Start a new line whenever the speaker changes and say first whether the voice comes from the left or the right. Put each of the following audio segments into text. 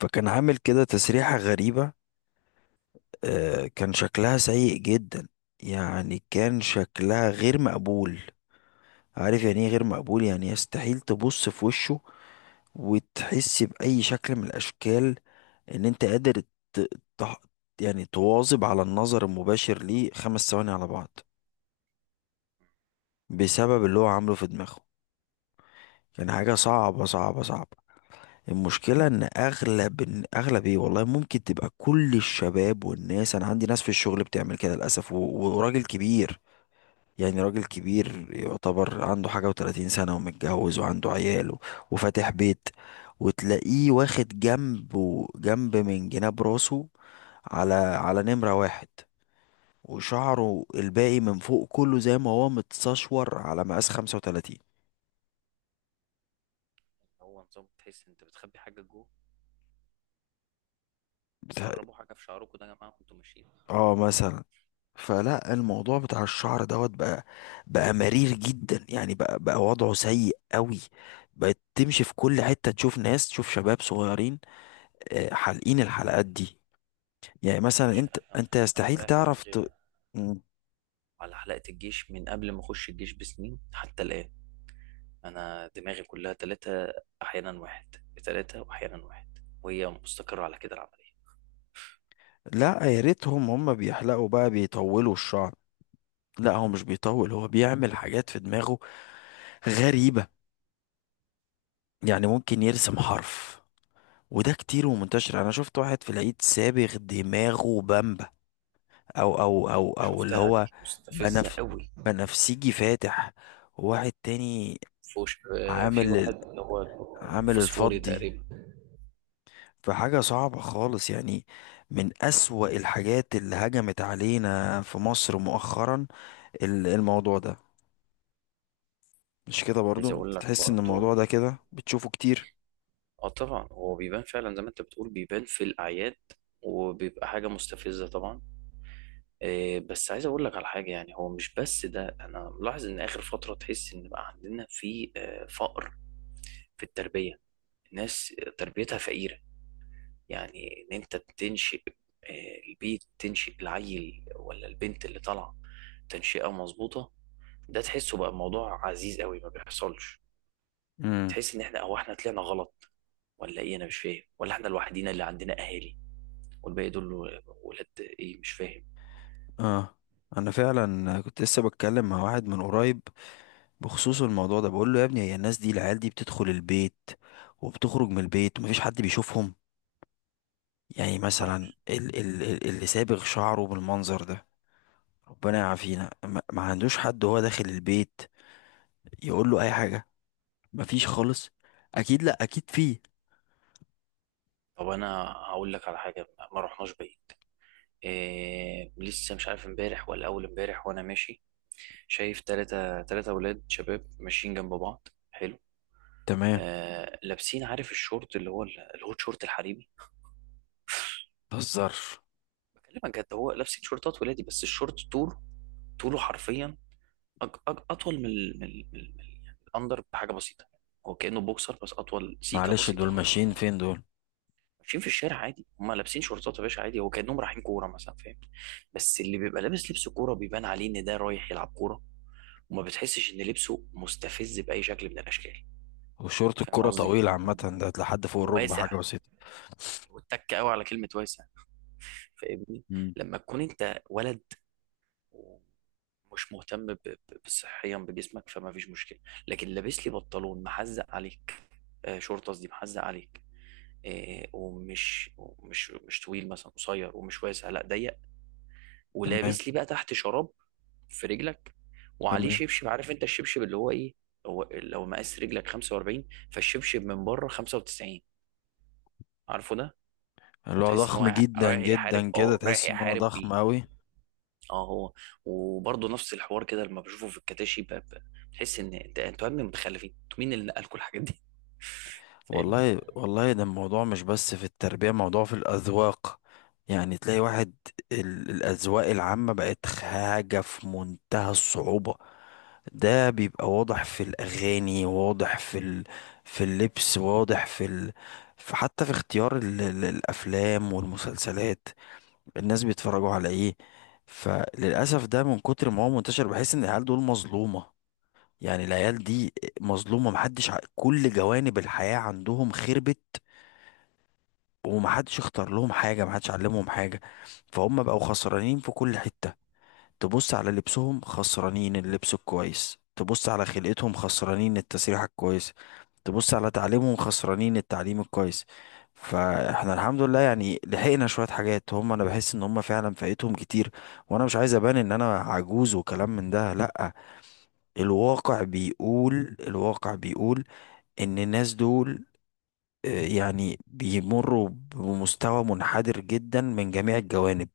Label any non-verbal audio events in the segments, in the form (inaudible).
left: فكان عامل كده تسريحة غريبة. آه، كان شكلها سيء جدا، يعني كان شكلها غير مقبول. عارف يعني ايه غير مقبول؟ يعني يستحيل تبص في وشه وتحس بأي شكل من الأشكال إن أنت قادر ت... ت... يعني تواظب على النظر المباشر ليه خمس ثواني على بعض بسبب اللي هو عامله في دماغه. كان حاجة صعبة صعبة صعبة. المشكلة ان اغلب إن اغلب ايه والله ممكن تبقى كل الشباب والناس. انا عندي ناس في الشغل بتعمل كده للاسف وراجل كبير، يعني راجل كبير يعتبر عنده حاجة و30 سنة ومتجوز وعنده عيال وفاتح بيت، وتلاقيه واخد جنب جنب من جناب راسه على نمرة واحد، وشعره الباقي من فوق كله زي ما هو متسشور على مقاس 35.
right: هو نظام تحس انت بتخبي حاجه جوه.
left: بتاع-
right: بتهربوا حاجه في شعركم ده يا جماعه وانتوا ماشيين.
left: اه، مثلا. فلا الموضوع بتاع الشعر دوت بقى مرير جدا، يعني بقى وضعه سيء قوي. بقت تمشي في كل حتة تشوف ناس، تشوف شباب صغيرين. آه، حالقين الحلقات دي. يعني
right: يا
left: مثلا
right: باشا
left: انت
right: انا
left: انت
right: انا
left: يستحيل
right: مريح
left: تعرف
right: دماغي
left: مم.
right: على حلقه الجيش من قبل ما اخش الجيش بسنين حتى الان. انا دماغي كلها ثلاثه، احيانا واحد. ثلاثه واحيانا واحد، وهي مستقره على كده العمليه.
left: لا، يا ريتهم هم بيحلقوا بقى بيطولوا الشعر. لا، هو مش بيطول، هو بيعمل حاجات في دماغه غريبة. يعني ممكن يرسم حرف. وده كتير ومنتشر، انا شفت واحد في العيد سابغ دماغه بامبا، او اللي
right: شفتها
left: هو
right: دي مستفزه
left: بنف
right: قوي.
left: بنفسجي فاتح. وواحد تاني
right: آه، في
left: عامل
right: واحد اللي هو
left: عامل
right: فوسفوري
left: الفضي.
right: تقريبا.
left: فحاجة صعبة خالص، يعني من أسوأ الحاجات اللي هجمت علينا في مصر مؤخرا الموضوع ده. مش كده برضو؟
right: عايز اقول
left: أنت
right: لك
left: تحس ان الموضوع
right: برضه.
left: ده كده بتشوفه كتير.
right: اه طبعا هو بيبان فعلا زي ما انت بتقول، بيبان في الاعياد وبيبقى حاجه مستفزه طبعا. إيه، بس عايز اقول لك على حاجه، يعني هو مش بس ده، انا ملاحظ ان اخر فتره تحس ان بقى عندنا في آه، فقر في التربيه. الناس تربيتها فقيره. يعني ان انت بتنشئ آه، البيت، تنشئ العيل ولا البنت اللي طالعه، تنشئه مظبوطه، ده تحسه بقى موضوع عزيز قوي ما بيحصلش.
left: امم.
right: تحس ان احنا او احنا طلعنا غلط ولا ايه، انا مش فاهم، ولا احنا الوحيدين اللي عندنا اهالي والباقي دول ولاد ايه، مش فاهم.
left: اه، انا فعلا كنت لسه بتكلم مع واحد من قريب بخصوص الموضوع ده. بقول له يا ابني، هي الناس دي العيال دي بتدخل البيت وبتخرج من البيت ومفيش حد بيشوفهم؟ يعني مثلا
right: متعرفش.
left: اللي سابغ شعره بالمنظر ده، ربنا يعافينا، ما عندوش حد وهو داخل البيت يقول له اي حاجة؟ مفيش خالص. اكيد، لا اكيد فيه.
right: طب انا هقول لك على حاجه، ما رحناش بعيد. إيه لسه، مش عارف امبارح ولا اول امبارح، وانا ماشي شايف تلاتة تلاتة اولاد شباب ماشيين جنب بعض حلو.
left: تمام.
right: آه لابسين، عارف الشورت اللي هو الهوت شورت الحريمي.
left: متهزرش.
right: بكلمك جد، هو لابسين شورتات ولادي بس الشورت طوله، طوله حرفيا أج اطول من يعني الاندر بحاجه بسيطه. هو كانه بوكسر بس اطول سيكه
left: معلش
right: بسيطه
left: دول ماشيين
right: خالص.
left: فين دول؟
right: ماشيين في الشارع عادي، هم لابسين شورتات يا باشا عادي، هو كانهم رايحين كوره مثلا، فاهم. بس اللي بيبقى لابس لبس كوره بيبان عليه ان ده رايح يلعب كوره، وما بتحسش ان لبسه مستفز باي شكل من الاشكال.
left: وشورت
right: فاهم
left: الكرة
right: قصدي،
left: طويل عامة، ده لحد فوق الركبة حاجة
right: واسع.
left: بسيطة.
right: واتك قوي على كلمه واسع. فاهمني.
left: مم.
right: لما تكون انت ولد ومش مهتم بصحيا بجسمك، فما فيش مشكله. لكن لابس لي بنطلون محزق عليك آه، شورت قصدي، محزق عليك آه، ومش مش طويل مثلا، قصير ومش واسع، لا ضيق،
left: تمام.
right: ولابس لي بقى تحت شراب في رجلك، وعليه
left: تمام.
right: شبشب، عارف انت الشبشب اللي هو ايه. هو لو مقاس رجلك 45، فالشبشب من بره 95. عارفه ده، لو
left: اللي هو
right: تحس ان
left: ضخم
right: هو
left: جدا
right: رايح يحارب،
left: جدا كده،
right: اه رايح
left: تحس ان هو
right: يحارب
left: ضخم
right: بيه.
left: اوي.
right: اه هو. وبرضه نفس الحوار كده لما بشوفه في الكتاشي بتحس ان انتوا يا ابني متخلفين، انتوا مين اللي نقل كل الحاجات دي؟ (laughs) فاهم.
left: والله والله ده الموضوع مش بس في التربية، موضوع في الأذواق. يعني تلاقي واحد، الأذواق العامة بقت حاجة في منتهى الصعوبة. ده بيبقى واضح في الأغاني، واضح في ال... في اللبس، واضح في ال... في، حتى في اختيار ال... الأفلام والمسلسلات. الناس بيتفرجوا على إيه؟ فللأسف ده من كتر ما هو منتشر بحس إن العيال دول مظلومة. يعني العيال دي مظلومة، محدش كل جوانب الحياة عندهم خربت. ومحدش اختار لهم حاجة، محدش علمهم حاجة. فهم بقوا خسرانين في كل حتة. تبص على لبسهم خسرانين اللبس الكويس، تبص على خلقتهم خسرانين التسريحة الكويسة، تبص على تعليمهم خسرانين التعليم الكويس. فاحنا الحمد لله يعني لحقنا شوية حاجات. هم انا بحس ان هم فعلا فايتهم كتير. وانا مش عايز ابان ان انا عجوز وكلام من ده، لا. الواقع بيقول، الواقع بيقول ان الناس دول، آه، يعني بيمروا بمستوى منحدر جدا من جميع الجوانب.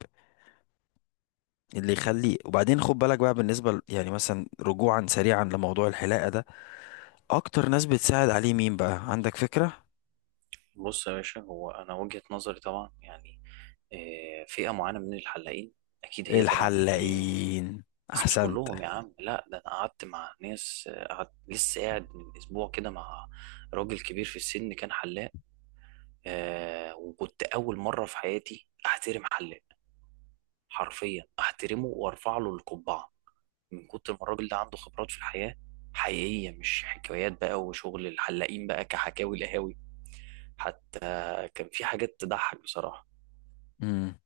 left: اللي يخلي، وبعدين خد بالك بقى بالنسبة يعني مثلا، رجوعا سريعا لموضوع الحلاقة ده، اكتر ناس بتساعد عليه مين بقى، عندك فكرة؟
right: بص يا باشا، هو انا وجهة نظري طبعا يعني آه، فئة معينة من الحلاقين اكيد هي، طبعا اللي إيه؟
left: الحلاقين.
right: بس مش
left: احسنت.
right: كلهم يا عم، لا ده انا قعدت مع ناس آه، قعدت لسه قاعد من اسبوع كده مع راجل كبير في السن كان حلاق آه، وكنت اول مره في حياتي احترم حلاق، حرفيا احترمه وارفع له القبعه، من كتر ما الراجل ده عنده خبرات في الحياه حقيقيه، مش حكايات بقى وشغل الحلاقين بقى كحكاوي لهاوي. حتى كان في حاجات تضحك بصراحه.
left: امم.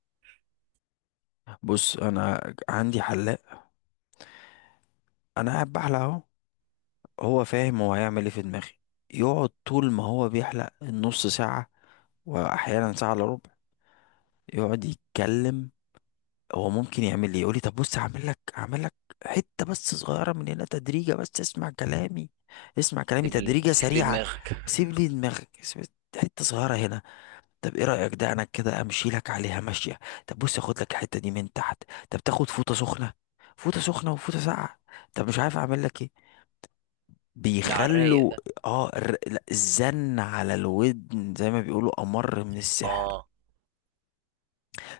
left: بص انا عندي حلاق، انا قاعد بحلق اهو، هو فاهم هو هيعمل ايه في دماغي. يقعد طول ما هو بيحلق النص ساعة، واحيانا ساعة الا ربع، يقعد يتكلم. هو ممكن يعمل لي، يقول لي طب بص هعمل لك، هعمل لك حته بس صغيره من هنا تدريجه، بس اسمع كلامي، اسمع كلامي
right: سيب لي
left: تدريجه
right: سيب لي
left: سريعه.
right: دماغك.
left: سيب لي دماغك. حته صغيره هنا. طب ايه رايك، ده انا كده امشي لك عليها ماشيه. طب بص اخد لك الحته دي من تحت. طب تاخد فوطه سخنه، فوطه سخنه وفوطه ساقعه. طب مش عارف اعمل لك ايه.
right: ده على الرايق
left: بيخلوا
right: ده.
left: لا، الزن على الودن زي ما بيقولوا امر من السحر.
right: اه.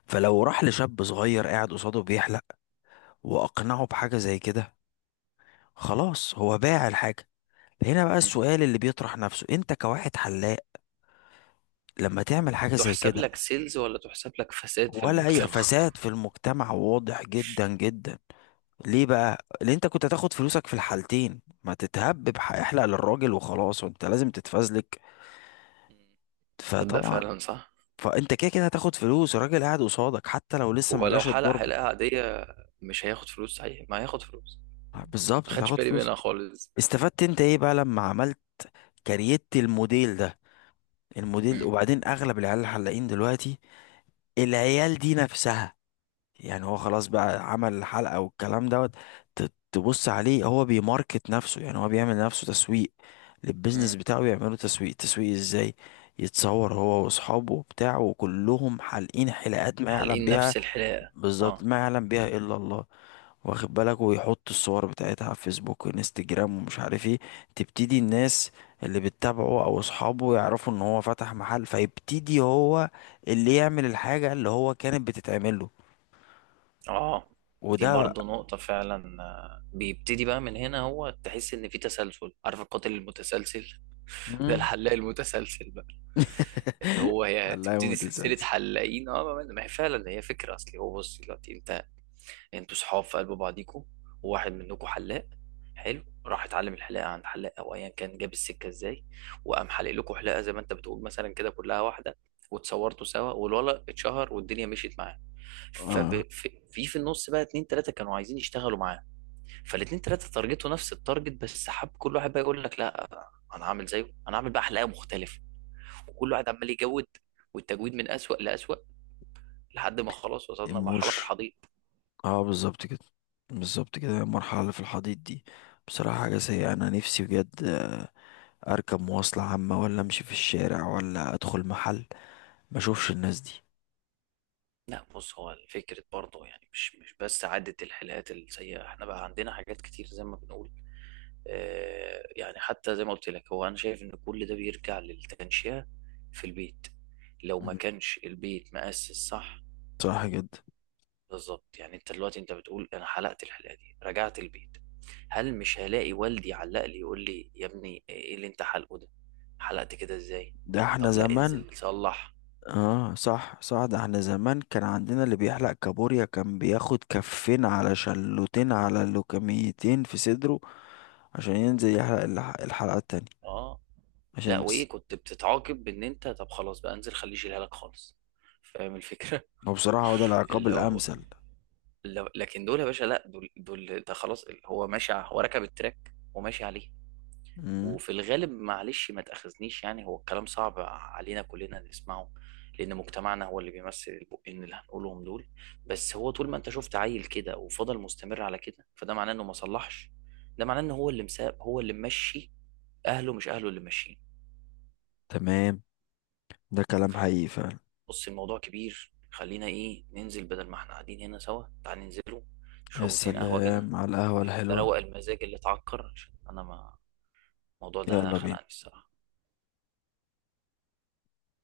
left: فلو راح لشاب صغير قاعد قصاده بيحلق واقنعه بحاجه زي كده، خلاص هو باع الحاجة. هنا بقى
right: م.
left: السؤال اللي بيطرح نفسه، انت كواحد حلاق لما تعمل حاجة زي
right: تحسب
left: كده،
right: لك سيلز ولا تحسب لك فساد في
left: ولا اي
right: المجتمع؟
left: فساد في المجتمع واضح جدا جدا. ليه بقى؟ لان انت كنت هتاخد فلوسك في الحالتين، ما تتهبب، احلق للراجل وخلاص، وانت لازم تتفزلك.
right: مم. تصدق،
left: فطبعا،
right: فعلا صح.
left: فانت كده كده هتاخد فلوس الراجل قاعد قصادك حتى لو لسه
right: هو
left: ما
right: لو
left: جاش
right: حلق
left: الضرب.
right: حلقة عادية مش هياخد فلوس؟ صحيح، ما هياخد فلوس. ما
left: بالظبط
right: خدش
left: هتاخد
right: بالي
left: فلوس.
right: منها خالص.
left: استفدت انت ايه بقى لما عملت؟ كريت الموديل ده، الموديل.
right: مم.
left: وبعدين اغلب العيال الحلاقين دلوقتي، العيال دي نفسها، يعني هو خلاص بقى عمل الحلقة والكلام دوت، تبص عليه هو بيماركت نفسه، يعني هو بيعمل لنفسه تسويق للبيزنس
right: مم.
left: بتاعه. يعملوا تسويق، تسويق ازاي؟ يتصور هو واصحابه وبتاعه وكلهم حالقين حلقات ما يعلم
right: حالقين
left: بيها،
right: نفس الحلاقة.
left: بالظبط،
right: اه.
left: ما يعلم بيها الا الله. واخد بالك؟ ويحط الصور بتاعتها على فيسبوك وانستجرام ومش عارف ايه. تبتدي الناس اللي بتتابعه او اصحابه يعرفوا ان هو فتح محل، فيبتدي هو اللي يعمل الحاجة اللي هو كانت بتتعمل له.
right: اه. دي
left: وده
right: برضه نقطة فعلا آه، بيبتدي بقى من هنا، هو تحس إن في تسلسل، عارف القاتل المتسلسل، (laughs) ده
left: مم.
right: الحلاق المتسلسل بقى. اللي هو
left: (laughs)
right: هي
left: حلاوة
right: تبتدي سلسلة
left: متسلسل.
right: حلاقين. اه ما هي فعلا هي فكرة أصلي. هو بص دلوقتي أنت، انتوا صحاب في قلب بعضيكوا، وواحد منكوا حلاق حلو، راح اتعلم الحلاقه عند حلاق او ايا كان، جاب السكه ازاي وقام حلق لكم حلاقه زي ما انت بتقول مثلا، كده كلها واحده، واتصورتوا سوا والولد اتشهر والدنيا مشيت معاه.
left: اه.
right: ففي في في النص بقى اتنين تلاته كانوا عايزين يشتغلوا معاه، فالاتنين تلاته تارجتوا نفس التارجت، بس حب كل واحد بقى يقول لك لا، انا هعمل زيه، انا هعمل بقى حلاقه مختلفه، وكل واحد عمال يجود، والتجويد من اسوأ لاسوأ، لحد ما خلاص وصلنا لمرحله في
left: الموش،
right: الحضيض.
left: اه بالظبط كده، بالظبط كده. المرحلة اللي في الحضيض دي بصراحة حاجة سيئة. أنا نفسي بجد، آه، أركب مواصلة عامة ولا أمشي في الشارع ولا أدخل محل ما أشوفش الناس دي.
right: لا بص، هو فكرة برضه يعني مش بس عدة الحلقات السيئة، احنا بقى عندنا حاجات كتير زي ما بنقول. اه يعني حتى زي ما قلت لك، هو انا شايف ان كل ده بيرجع للتنشئة في البيت. لو ما
left: مم.
right: كانش البيت مؤسس صح،
left: صراحة جدا.
right: بالظبط. يعني انت دلوقتي انت بتقول انا حلقت الحلقة دي رجعت البيت، هل مش هلاقي والدي علق لي يقول لي يا ابني ايه اللي انت حلقه ده؟ حلقت كده ازاي؟
left: ده احنا
right: طب لا،
left: زمان.
right: انزل صلح.
left: اه صح صح، ده احنا زمان كان عندنا اللي بيحلق كابوريا كان بياخد كفين على شلوتين، على لوكميتين في صدره، عشان ينزل يحلق الحلقة التانية.
right: اه، لا
left: عشان بس.
right: وايه كنت بتتعاقب بان انت، طب خلاص بقى، انزل خليه يشيلها لك خالص، فاهم الفكره.
left: هو بصراحة هو ده
right: (laughs)
left: العقاب
right: اللي هو
left: الأمثل.
right: اللي... لكن دول يا باشا، لا دول دول ده خلاص هو ماشي هو ركب التراك وماشي عليه.
left: مم.
right: وفي الغالب معلش ما تاخذنيش، يعني هو الكلام صعب علينا كلنا نسمعه، لان مجتمعنا هو اللي بيمثل البقين اللي هنقولهم دول. بس هو طول ما انت شفت عيل كده وفضل مستمر على كده، فده معناه انه ما صلحش، ده معناه ان هو اللي مساب هو اللي ممشي، اهله مش اهله اللي ماشيين.
left: تمام. ده كلام حقيقي فعلا.
right: بص الموضوع كبير، خلينا ايه، ننزل بدل ما احنا قاعدين هنا سوا، تعال ننزلوا
left: يا
right: نشربوا اتنين قهوة كده.
left: سلام على القهوة
right: ده
left: الحلوة.
right: روق المزاج اللي اتعكر، عشان انا ما، الموضوع ده
left: يلا بينا.
right: خنقني الصراحة.